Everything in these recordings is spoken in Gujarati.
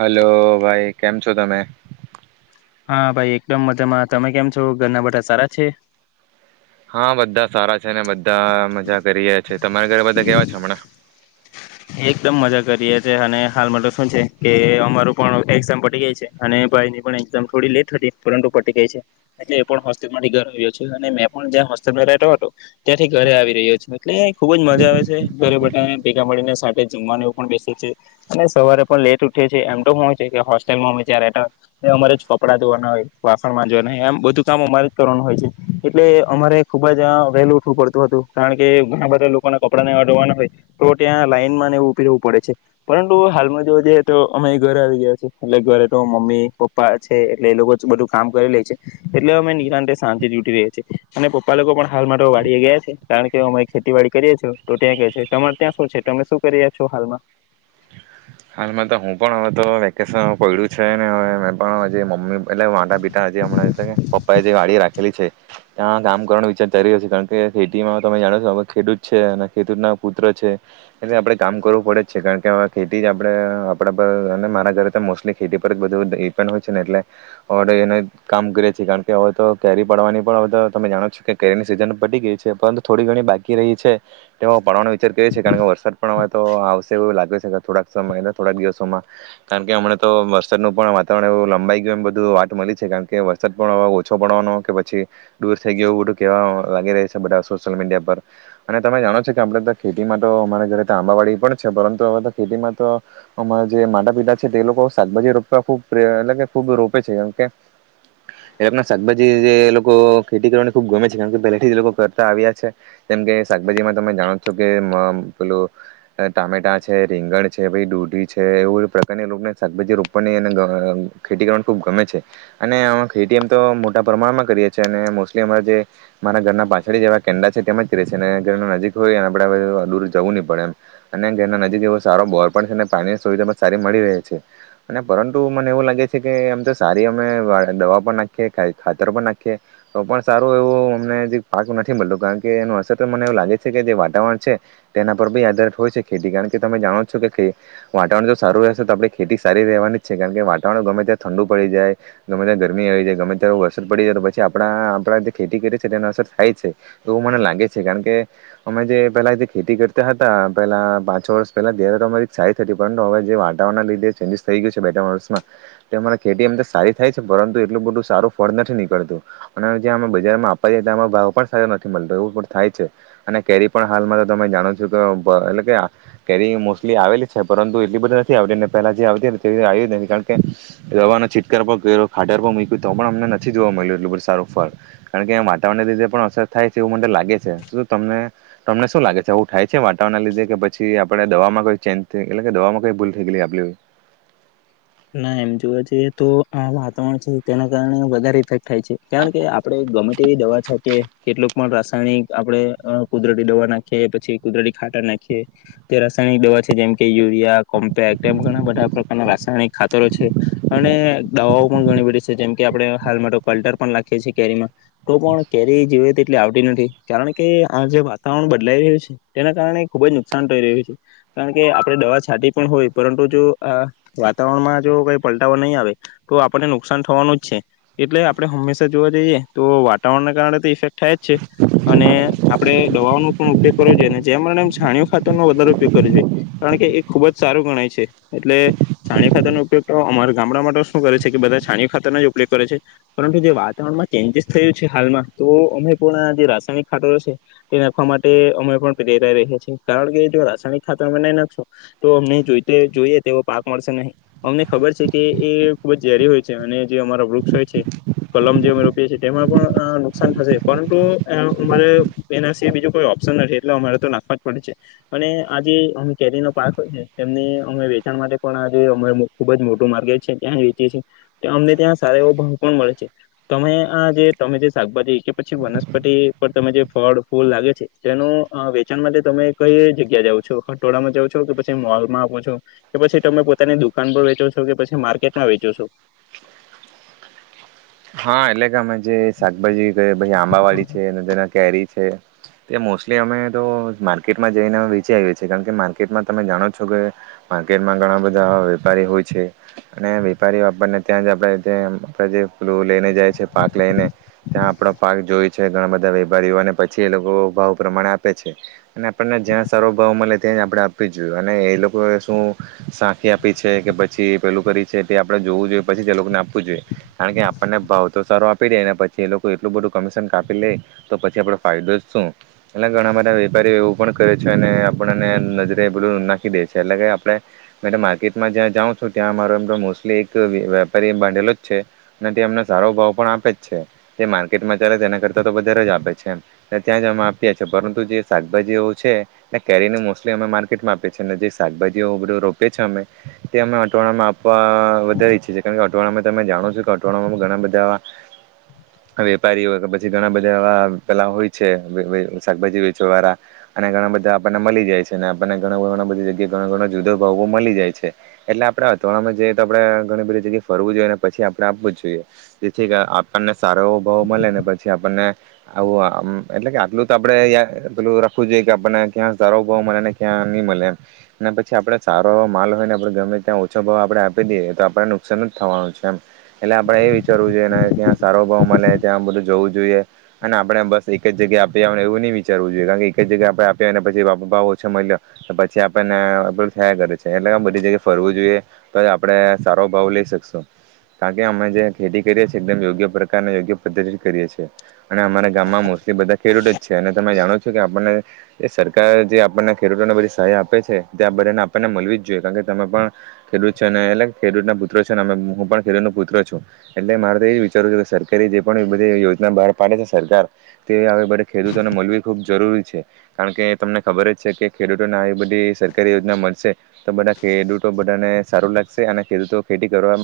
હલો ભાઈ કેમ છો તમે હા ભાઈ એકદમ મજામાં તમે કેમ છો ઘરના બધા સારા છે હા બધા સારા છે નેધ બધા મજા કરીએ છે તમારા ઘરે બધા કેવા છે હમણાં એકદમ મજા કરી છે અને હાલમાં તો શું છે કે અમારો પણ એઝામ પટી ગઈ છે અને ભાઈ ની પણ એામ થોડી લેટ હતી પરંતુ પટી ગઈ છે એટલે એ પણ હોસ્ટેલ માંથી ઘર આવ્યો છે અને મેં પણ જ્યાં હોસ્ટેલમાં રહેતો હતો ત્યાંથી ઘરે આવી રહ્યો છું એટલે ખુબ જ મજા આવે છે ઘરે બઘાને ભેગા મળીને માટે જમવા ને પણ બેસેછે અને સવારે પણ લેટ ઉઠે છે એમ તો હોય છે કે હોસ્ટેલમાં અમે જયાં રહેતા ત્યા અમારે જ કપડાં ધોવાના હોય વાખણમાં જોવાના હોયમ બધું કામ અમારે જ કરવાનું હોય છે એટલે અમારે ખુબ જ વહેલું ઉઠવું પડતું હતું કારણ કે ઘણા બધા લોકોને કપડાં ને એવા ધોવાના આવે તો ત્યાં લાઈ વું પડે છે પરંતુ હાલમાં જોવા જઈએ તો અમે ઘરે આવી ગયા છેએટલે ઘરે તો મમ્મી પપ્પા છે એટલે એ લોકો બધું કામ કરી લે છે એટલે અમે નિરાંત શાંતિ તૂટી રએ છીએ અને પપ્પા લોકો પણ હાલ માટે વાળી ગયા છે કારણ કે અમે ખેતીવાડી કરીએ છીએ તો ત્યાં છે તમારે ત્યાં શું છે તમે શું પ છો હાલમાં હાલ તો હું પણ હવે તો વેકેશન પડ્યું છે ને હવે મે પણ મમ્મી એટલે માતા પિતા હજી હમણાં એટ કે પપ્પા એ જે વાડી રાખેલી છે ત્યાં કામ કરવાનો વિચાર ચ રહ્યો છે કારણ કે ખેતીમાં તમે જાણો છો હવે ખેડૂત છે અને ખેડૂતના પુત્ર છે એટલે આપડણે કામ કરવું પડે જ છે કારણ કે ખેતી જ આપણે આપણા પર અને મારા ઘરે તો મોસ્ટલી ખેતી પર જ બધું ડિપેન્ડ હોય છે ને એટલે અડ એને કામ કરીએ છીએ કારણ કે હવે તો કેરી પડવાની પણ હવે તો તમે જાણો છો કેરીની સિઝન પટી ગઈ છે પરંતુ થોડી ઘણી બાકી રહી છે તે પડવાનો વિચાર કરીએ છીએ કારણ કે વરસાદ પણ હવે તો આવશે એવું લાગે છે કે થોડાક સમય થોડાક દિવસોમાં કારણ કે હમણા તો વરસાદનું પણ વાતાવરણ એવું લંબાઈ ગયું એમ બધું વાત મળી છે કારણ કે વરસાદ પણ હવે ઓછો પડવાનો કે પછી દૂર થઈ ગયો બધું કેહેવા લાગી રહી છે બધા સોશિયલ મીડિયા પર અને તમે જાણો છો કે આપડણે તો ખેતીમાં તો અમારા ઘરે તો આંબાવાડી પણ છે પરંતુ હવે તો ખેતીમાં અમારા જે માતા પિતા છે તે લોકો શાકભાજી રોપવા ખૂબ પ્રય એટલે કે ખૂબ રોપે છે કેમકે એ શાકભાજી જે લોકો ખેતી કરવાને ખુબ ગમે છે કારણ પહેલાથી લોકો કરતા આવ્યા છે જેમ કે શાકભાજીમાં તમે જાણો છો કે પેલું ટામેટા છે રીંગણ છે દૂઢી છે એવું પ્રકારની રને શાકભાજી રોપવાની અને ખેતી કરવાની ખૂબ ગમે છે અને આમાં ખેતી એમ તો મોટા પ્રમાણમાં કરીએ છીએ અને મોસ્ટલી અમારા જે મારા ઘરના પાછળ જેવા કેંડા છે તેમ જ કરીએ છીએ અને ઘર નજીક હોય એના આપણેવે દૂર જવું નહી પડે એમ અને ઘરના નજીક એવો સારો બોર પણ છે પાણીની સુવિધા સારી મળી રહે છે અને પરંતુ મને એવું લાગે છે કે આમ તો સારી અમે દવા પણ નાખીએ ખાતર પણ નાખીએ તો પણ સારું એવું અમને જે પાક નથી મળતોું કારણ કે એનું અસર તો મને એવું લાગે છે કે જે વાતાવરણ છે તેના પર બી આદાર હોય છે ખેતી કારણ કે તમે જાણો વાતાવરણ જો સારું રહેશે તો આપણે ખેતી સારી રહેવાની જ છે કારણ કે વાતાવરણ ગમે ત્યાં ઠંડુ પડી જાય ગમે ત્યાં ગરમી આવી જાય ગમે ત્યા્યારે વરસાદ પડી જાય તો પછી આપણા આપણા જે ખેતી કરીએ છી તેનો અસર થાય છે તો એવું મને લાગે છે કારણ કે અમે જે પહેલા ખેતી કરતા હતા પેલા પાંચ વર્ષ પહેલા સારી થતી પરંતુ હવે જે વાતાવરના લીધે ચેન્જીસ થઈ ગયું છે બે ત્રણ વર્ષમાં તે અમારા ખેતી અમ તો સારી થાય છે પરંતુ એટલું બધું સારું ફળ નથી નીકળતું અને જ્યાં અમે બજારમાં આપવા જએ તં ભાવ પણ સારો નથી મળતો એવું પણ થાય છે અને કેરી પણ હાલમાં તો તમે જાણો છો કે એટલે કે કેરી એટ આવેલી છે પરંતુ એટલી બધી નથી આવને પહેલા જે આવતી ને તેધ આવી નથી કારણ કે દવાનો છીટકાર પર કર્યો ખાડર પર મૂક્યું તો પણ અમને નથી જોવા મળ્યું એટલું બધું સારું ફળ કારણ કે વાવરણને લીધે પણ અસર થાય છે એવું મને લાગે છે શું તમને તમને શું લાગે છે આવું થાય છે વાતાવરણના લીધે કે પછી આપડે દવામાંઈ ચેન એલે કે દવા મકે ભૂલ થઈ ગલી આપલી ના એમ જોવા જઈએ તો આ વાતાવરણ છે તેના કારણે વધારે ઇફેક્ટ થાય છે કારણ કે આપડણે ગમે તે એવી દવા છે કે કેટલક પણ રાસાયણિક આપડણે કુદરતી દવા નાખીએ પછી કુદરતી ખાટા નાખીએ તે રાસાયણિક દવા છે જેમ કે યુરિયા કોમ્પેક્ટ એમ ઘણા બધા પ્રકારના રાસાયણિક ખાતરો છે અને દવાઓ પણ ઘણી બધી છે જેમ કે આપણે હાલ માટે કલ્ટર પણ રાખીએ છ છેએ કેરીમાં તો પણ કેરી જીવે તેટલી આવતી નથી કારણ કે આ જે વાતાવરણ બદલાઈ રહ્યું છે તેના કારણે ખૂબ જ નુકસાન થઈ રહ્યું છે કારણ કે આપણે દવા છાતી પણ હોય પરંતુ જો આ વાતાવરણ માં જો કઈ પલટાવાો નહીં આવે તો આપણને નુકસાન થવાનું જ છે એટલે આપણે હંમેશા જોવા જઈએ તો વાતાવરણના કારણે તો ઇફેક્ટ થાય જ છે અને આપડણે દવાઓનો પણ ઉપયોગ કરો જોઈએ અને જેમ છાણીયો ખાતરનોો વધારે ઉપયોગ કરવો જોઈએ કારણ કે એ ખુબ જ સારું ગણાય છે એટલે છાણી ખાતર ન ઉપયોગ તો અમારા ગામડા માટે શું કરે છે કે બધા છાણી ખાતરનો જ ઉપયોગ કરે છે પરંતુ જે વાતાવરણમાં ચેન્જીસ થયું છે હાલમાં તો અમે પણ જે રાસાયણિક ખાતર છે તે નાખવા માટે અમે પણ પ્રેરાઈ રહ્યા છીએ કારણ કે જો રાસાયણિક ખાતર અમે નહી નાખશો તો અમ જો જોઈએ તે પાક મળશે નહીં અમને ખબર છે કે એ ખૂબ જ ઝેરી હોય છે અને જે અમારા વૃક્ષ હોય છે કલમ જે અમે રોપીએ છીએ તેમાં પણ નુકસાન થશે પરંતુ અમારે એના સ બીજું કોઈ ઓપ્શન નથી એટલે અમારે તો નાખવા જ પડે છે અને આ જે અ કેરીનો પાક હોય છે એમને અમે વેચાણ માટે અ ખુબ જ મોટું માર્કેટ છે ત્યાં વેચીએ છીએ અમને ત્યાં સારા એવો ભાવ પણ મળે છે તમે આ જે તમે જે શાકભાજી કે પછી વનસ્પતિ પર તમે જે ફળ ફૂલ લાગે છે તેનું વેચાણ માટે તમે કઈ જગ્યા જાઓ છો ખટોળામાં જાાવ છો કે પછી મોલમાં આપો છો કે પછી તમે પોતાની દુકાન પર વેચો છો કે પછી માર્કેટમાં વેચો છો હા એટલે ગમે જે શાકભાજી પછ આંબા વાળી છે અને જેના કેરી છે તે મોસ્ટલી અમે તો માર્કેટમાં જઈને અમે વેચી આવીએ છીએ કારણ કે માર્કેટમાં તમે જાણો છો કે માર્કેટમાં ઘણા બધા વેપારી હોય છે અને વેપારી વાપરને ત્યાં જ આપણે જે પલું લઈને જાય છે પાક લઈને ત્યાં આપણા પાક જોય છે ઘણા બધા વેપારીઓને પછી એ લોકો ભાવ પ્રમાણે આપે છે અને આપણને જ્યાં સર્વ ભાવ મળે તે જ આપણે આપવી જ જોઈએ અને એ લોકોએ શું સાંખી આપી છે કે પછી પેલું કરી છે તે આપણે જોવું જોઈએ પછી જ એ લોકોને આપવું જોઈએ કારણ કે આપને ભાવ તો સારો આપી દે પછી એ લોકો એટલું બધું કમિશન કાપી લે તો પછી આપડો ફાયદો જ શું એટલે ઘણા બધા વેપારીઓ એવું પણ કરે છે અને આપણને નજરે બું નાખી દે છે એટલે કે આપ માર્કેટમાં જ્યાં જાઉં છું ત્યાં અરોમ મોસ્ટલી એક વેપારી બાંધેલો જ છે ને તે અમને સારો ભાવ પણ આપે જ છે તે માર્કેટમાં ચાલે છે તેના કરતાં તો વધારે જ આપે છે એમ ને ત્યાં જ અમે આપીએ છીએ પરંતુ જે શાકભાજીઓ છે ને કેરીનું મોસ્ટલી અમે માર્કેટમાં આપીએ છીએ ને જે શાકભાજીઓ બધું રોપએ છીએ અમે તે અમે અટવાડામાં આપવા વધારી છીી કારણ કે અટવાડામાં તમે જાણો છો અથવામાં ઘણા બધા એવા વેપારીઓય કે પછી ઘણા બધા એવા પેલા હોય છે શાકભાજી વેચવા વાળા અને ઘણા બધા આપણને મળી જાય છે ને આપણને ઘણા ઘણા બધી જગ્યાએ ઘ ઘણ જુદો ભાવ મળી જાય છે એટલે આપડે અથવાડા માં જઈએ તો આપડે ઘણી બધી જગ્યાએ ફરવું જોઈએ પછી આપણે આપવું જ જોઈએ જેથી કે આપણને સારો એવો ભાવ મળે ને પછી આપણને આવું એટલે કે આટલું તો આપણે આટલું રાખવું જોઈએ કે આપણને ક્યાં સારો ભાવ મળે ને ક્યાં નહીં મળે ને પછી આપણે સારો એવો માલ હોય ને આપણે ગમે ત્યાં ઓછો ભાવ આપણે આપી દઈએ તો આપણે નુકસાન જ થવાનું છે એમ એટલે આપણેે એ વિચારવું જોઈએ ને કે્યા સારો ભાવ મળે ત્યાં બધું જવું જોઈએ અને આપણે બસ એક જગ્યાએ આપી ને એવું નઈ વિચારવું જોઈએ કારણ કે એક જગ્યાએ આપણે આપીને પછી ભાવ ઓછા મળ્યો પછી આપણેને બધું થયા કરે છે એટલે બધી જગ્યાએ ફરવું જોઈએ તો આપડણે સારો ભાવ લઈ શકશું કારણ કે અમે જે ખેતી કરીએ છીએ એકદમ યોગ્ય પ્રકાર યોગ્ય પદ્ધતિ કરીએ છીએ અને અમારા ગામમાં મોસ્ટલી બધા ખેડૂત જ છે અને તમે જાણો છો કે આપણને એ સરકાર જે આપણને ખેડૂતોને બધી સહાય આપે છે તં બધાને આપણને મળવી જ જોઈએ કારણ કે તમે પણ ખેડૂત છો ને એટ ખેડૂતના પુત્રો છેને હું પણ પ છ એટલે મારે તો એજ વિચારું છેું કે સરકારી જે પણ બધી યોજના બહાર પાડે છે સરકાર તે બધ ખેડૂતોને મળવી ખૂબ જરૂરી છે કારણ કે તમને ખબર જ છે કે ખેડૂતોને આવી બધી સરકારી યોજના મળશે તો બધા ખેડૂતો બધાને સારું લાગશે અને ખેડૂતો ખેતી કરવા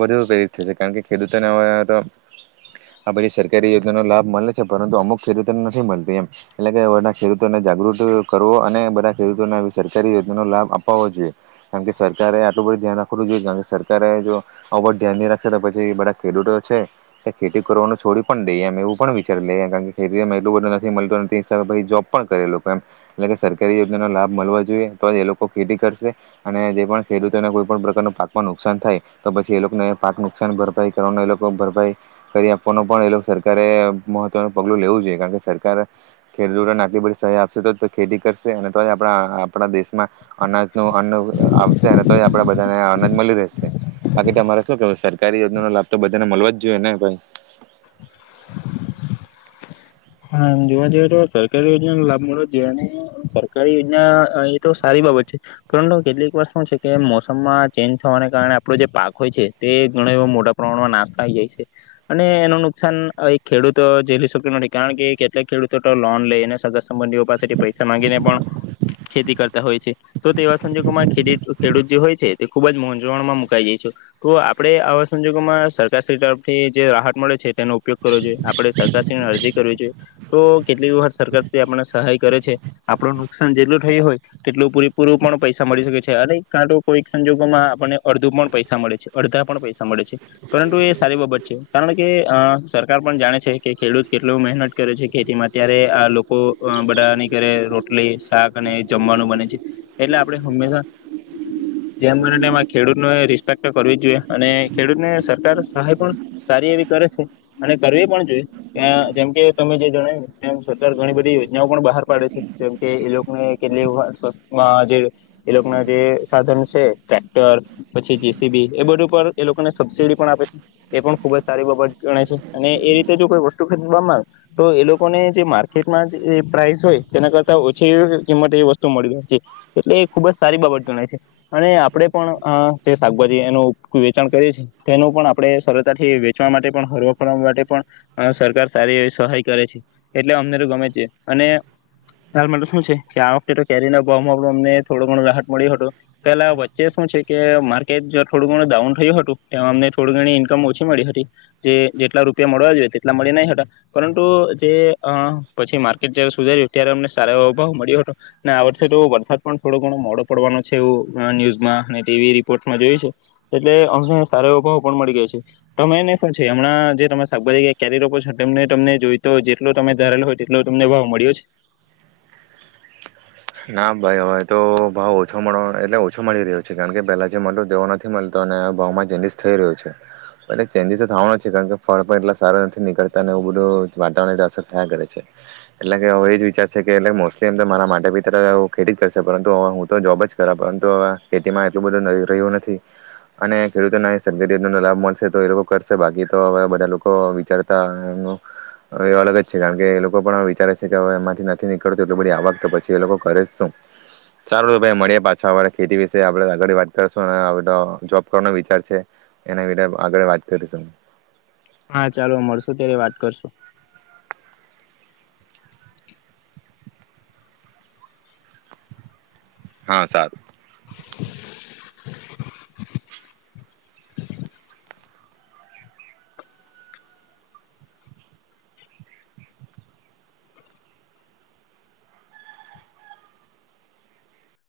વધુ પ્રેરીિત થશે કારણ કે ખેડૂતોને તો આ પછી સરકારી યોજનાનો લાભ મળે છે પરંતુ અમુક ખેડૂતોને નથી મળતી એમ એટલે કે બધા ખેડૂતોને જાગૃત કરવો અને બધા ખેડૂતોને સરકારી યોજનાનો લાભ આપાવો જોઈએ કારણ કે સરકારે એ આટલ બધ ધ્યાન આપખ ખ જો કાંગ્રેસ સરકાર હ જો અ ધ્યાન રાખશે પછી બધા ખેડૂતો છે એ ખેતી કરવાનું છોડી પણ દઈએ એમ એવું પણ વિચારી લઈએ કારણ કે ખેતીમાં એટલું બધ નથી મળત નથીબ પછી જોબ પણ કરે લોકો એમ એટલે કે સરકારી યોજનાનો લાભ મળ જોઈએ તો જ એ લોકો ખેતી કરશે અને જે પણ ખેડૂતોને કોઈ પણ પ્રકારના પાકમાં નુકસાન થાય તો પછી એ લોકોને પાક નુકસાન ભરપાઈ કરવાનો એ લોકો ભરપાઈ કરી આપવાનો પણ એ સરકારે મહત્વનું પગલું લેવું જોઈએ કારણ કે સરકાર ખેડૂતોને આટલી બધી સહાય આપશે તો ખેતી કરશે અને તો જ આપણા આપણા દેશમાં અનાજ ન અન્ન આવશે અને તો જ આપણે બધાને અનાજ મળી રહેશે બાકી તમારે શું કેવું સરકારી યોજનાનો લાભ તો બધાને મળવો જ જોઈએ ને ભાઈ હા જોવા જઈએ તો સરકારી યોજનાનો લાભ મળવો જોઈએ અને સરકારી યોજના એ તો સારી બાબત છે પરંતુ કેટલીક વર્ષ શું છે કે મોસમમાં ચેન્જ થવાને કારણે આપણો જે પાક હોય છે તે ઘણ એ મોટા પ્રમાણમાં નાશ થાય જાય છે અને એનું નુકસાન ખેડૂત જેલી શક નથી કારણ કેટલાક ખેડૂતો તો લોન લઈને સગર સંબંધીઓ પાસેથી પૈસા માંગીને પણ ખેતી કરતા હોય છે તો તેવા સંજોગોમાં ખે ખેડૂત જે હોય છે તે ખૂબ જ મંઝવણમાં મુકાઈ જાય છે તો આપણે આવા સંજોગોમાં સરકારશ્રી તરફથી જે રાહત મળે છે તેનો ઉપયોગ કરો જોઈએ આપણે સરકાર્રી અરજી જો તો કેટલીક વખત સરકાર આપણને સહાય કરે છે આપણું નુકસાન જેટલું થયું હોય તેટલું પૂરેપૂરું પણ પૈસા મળી શકે છે અને કારા કોઈક સંજોગોમાં આપણને અડધું પણ પૈસા મળે છે અડધા પણ પૈસા મળે છે પરંતુ એ સારી બાબત છે કારણ કે અ સરકાર પણ જાણે છે કે ખેડૂત કેટલું મહેનત કરે છે ખેતીમાં ત્યારે આ લોકો બધાની ઘરે રોટલી શાક અને જમવાનું બને છે એટલે આપણે હંમેશા જેમ બને એમાં ખેડૂતને રિસ્પેક્ટ કરવી જ જોઈએ અને ખેડૂતને સરકાર સહાય પણ સારી એવી કરે છે અને કરવી પણ જોઈએ ત્યાં જેમ કે તમે જે જણાય્યું એ સરકાર ઘણી બધી યોજનાઓ પણ બહાર પાડે છે જેમ કે એ લોકોને કેટલીમાં જે એ લોકોના જે સાધન છે ટ્રેક્ટર પછી જીસીબી એ બધું ઉપ એ લોકોને સબસીડી પણ આપે છે એ પણ ખુબ જ સારી બાબત ગણે છે અને એ રીતે જો કોઈ વસ્તુ ખરીવામાં આવે તો એ લોકોને જે માર્કેટમાં જે પ્રાઇસ હોય તેના કરતા ઓછી એવી કિંમત એ વસ્તુ મળી છે એટલે એ ખુબ જ સારી બાબત ગણાય છે અને આપણે પણ જે શાકભાજી એનું વેચાણ કરીએ છીએ તેનું પણ આપણે સરળતાથી વેચવા માટે પણ હરવા ફરવા માટે પણ સરકાર સારી એવી સહાય કરે છે એટલે અમને તો ગમે છે અને હ માટે શું છે કે આ વખતે તો કેરી ના ભાવમાં અમને થોડું ઘણું રાહત મળ્યું હતું પેલા વચ્ચે શું છે કે માર્કેટ જો થોડું ઘણું ડાઉન થયું હતું એ અમને થોડી ઘણી ઈન્કમ ઓછી મળી હતી જે જેટલા રૂપિયા મળવા જોઈએ મળ નહી પરંતુ જે પછી માર્કેટ જયારે સુધાર્યું ત્યારે અમને સારો એ અ ભાવ મળ્યો હતો આ વર્ષે તો વરસાદ પણ થોડો ઘણો મોડો પડવાનો છે એવું ન્યુઝમાં ટીવી રિપોર્ટમાં જોય છે એટલે અમને સારા એવા ભાવ પણ મળી ગયા છે તમે ન શું છે હમણાં જે તમે શાકભાજી ક્યારે ર છો તમને તમને જોય તો જેટલો તમે ધારેલો હોય તેટલો તમને ભાવ મળ્યો છે ના ભાઈ હવે તો ભાવ ઓછો મળ એટલે ઓછો મળી રહ્યો છે કારણ કે પહેલા જે મ દેવો નથી મળતો અને ભાવમાં ચેન્જીસ થઈ રહ્યો છે એટલે ચેન્જીસ તો થવાનો છે કારણ કે ફળ પણ એટલા સારો નથી નીકળતા અને એવું બધું વાતાવરણ અસર થયા કરે છે એટલે કે હવે એ જ વિચાર છે કે એટ મોસ્ટલી એમ મારા માટેી ્યારે ખેતી જ કરશે પરંતુ હવે હું તો જોબ જ કરા પરંતુ હવે ખેતીમાં એટલું બધું ન રહ્યું નથી અને ખેડૂતોને સબ લાભ મળશે તો એ લોકો કરશે બાકી તો હવે બધા લોકો વિચારતા એ એ અલગ જ છે કારણ કે એ લોકો પણ વિચારે છે કે હવે એમાંથી નથી નીકળતું એટ બધી આવક તો પછી એ લોકો કરેું સારું ભાઈ મળ પાછાળ ખેતી વિશે આપ આગળ વાત કરીશું જોબ નો વિચાર છે એના વિ આગળ વાત કરીશું હા ચાલો મળશુ ત્યારે વાત કરશું હા સારું [inaudible]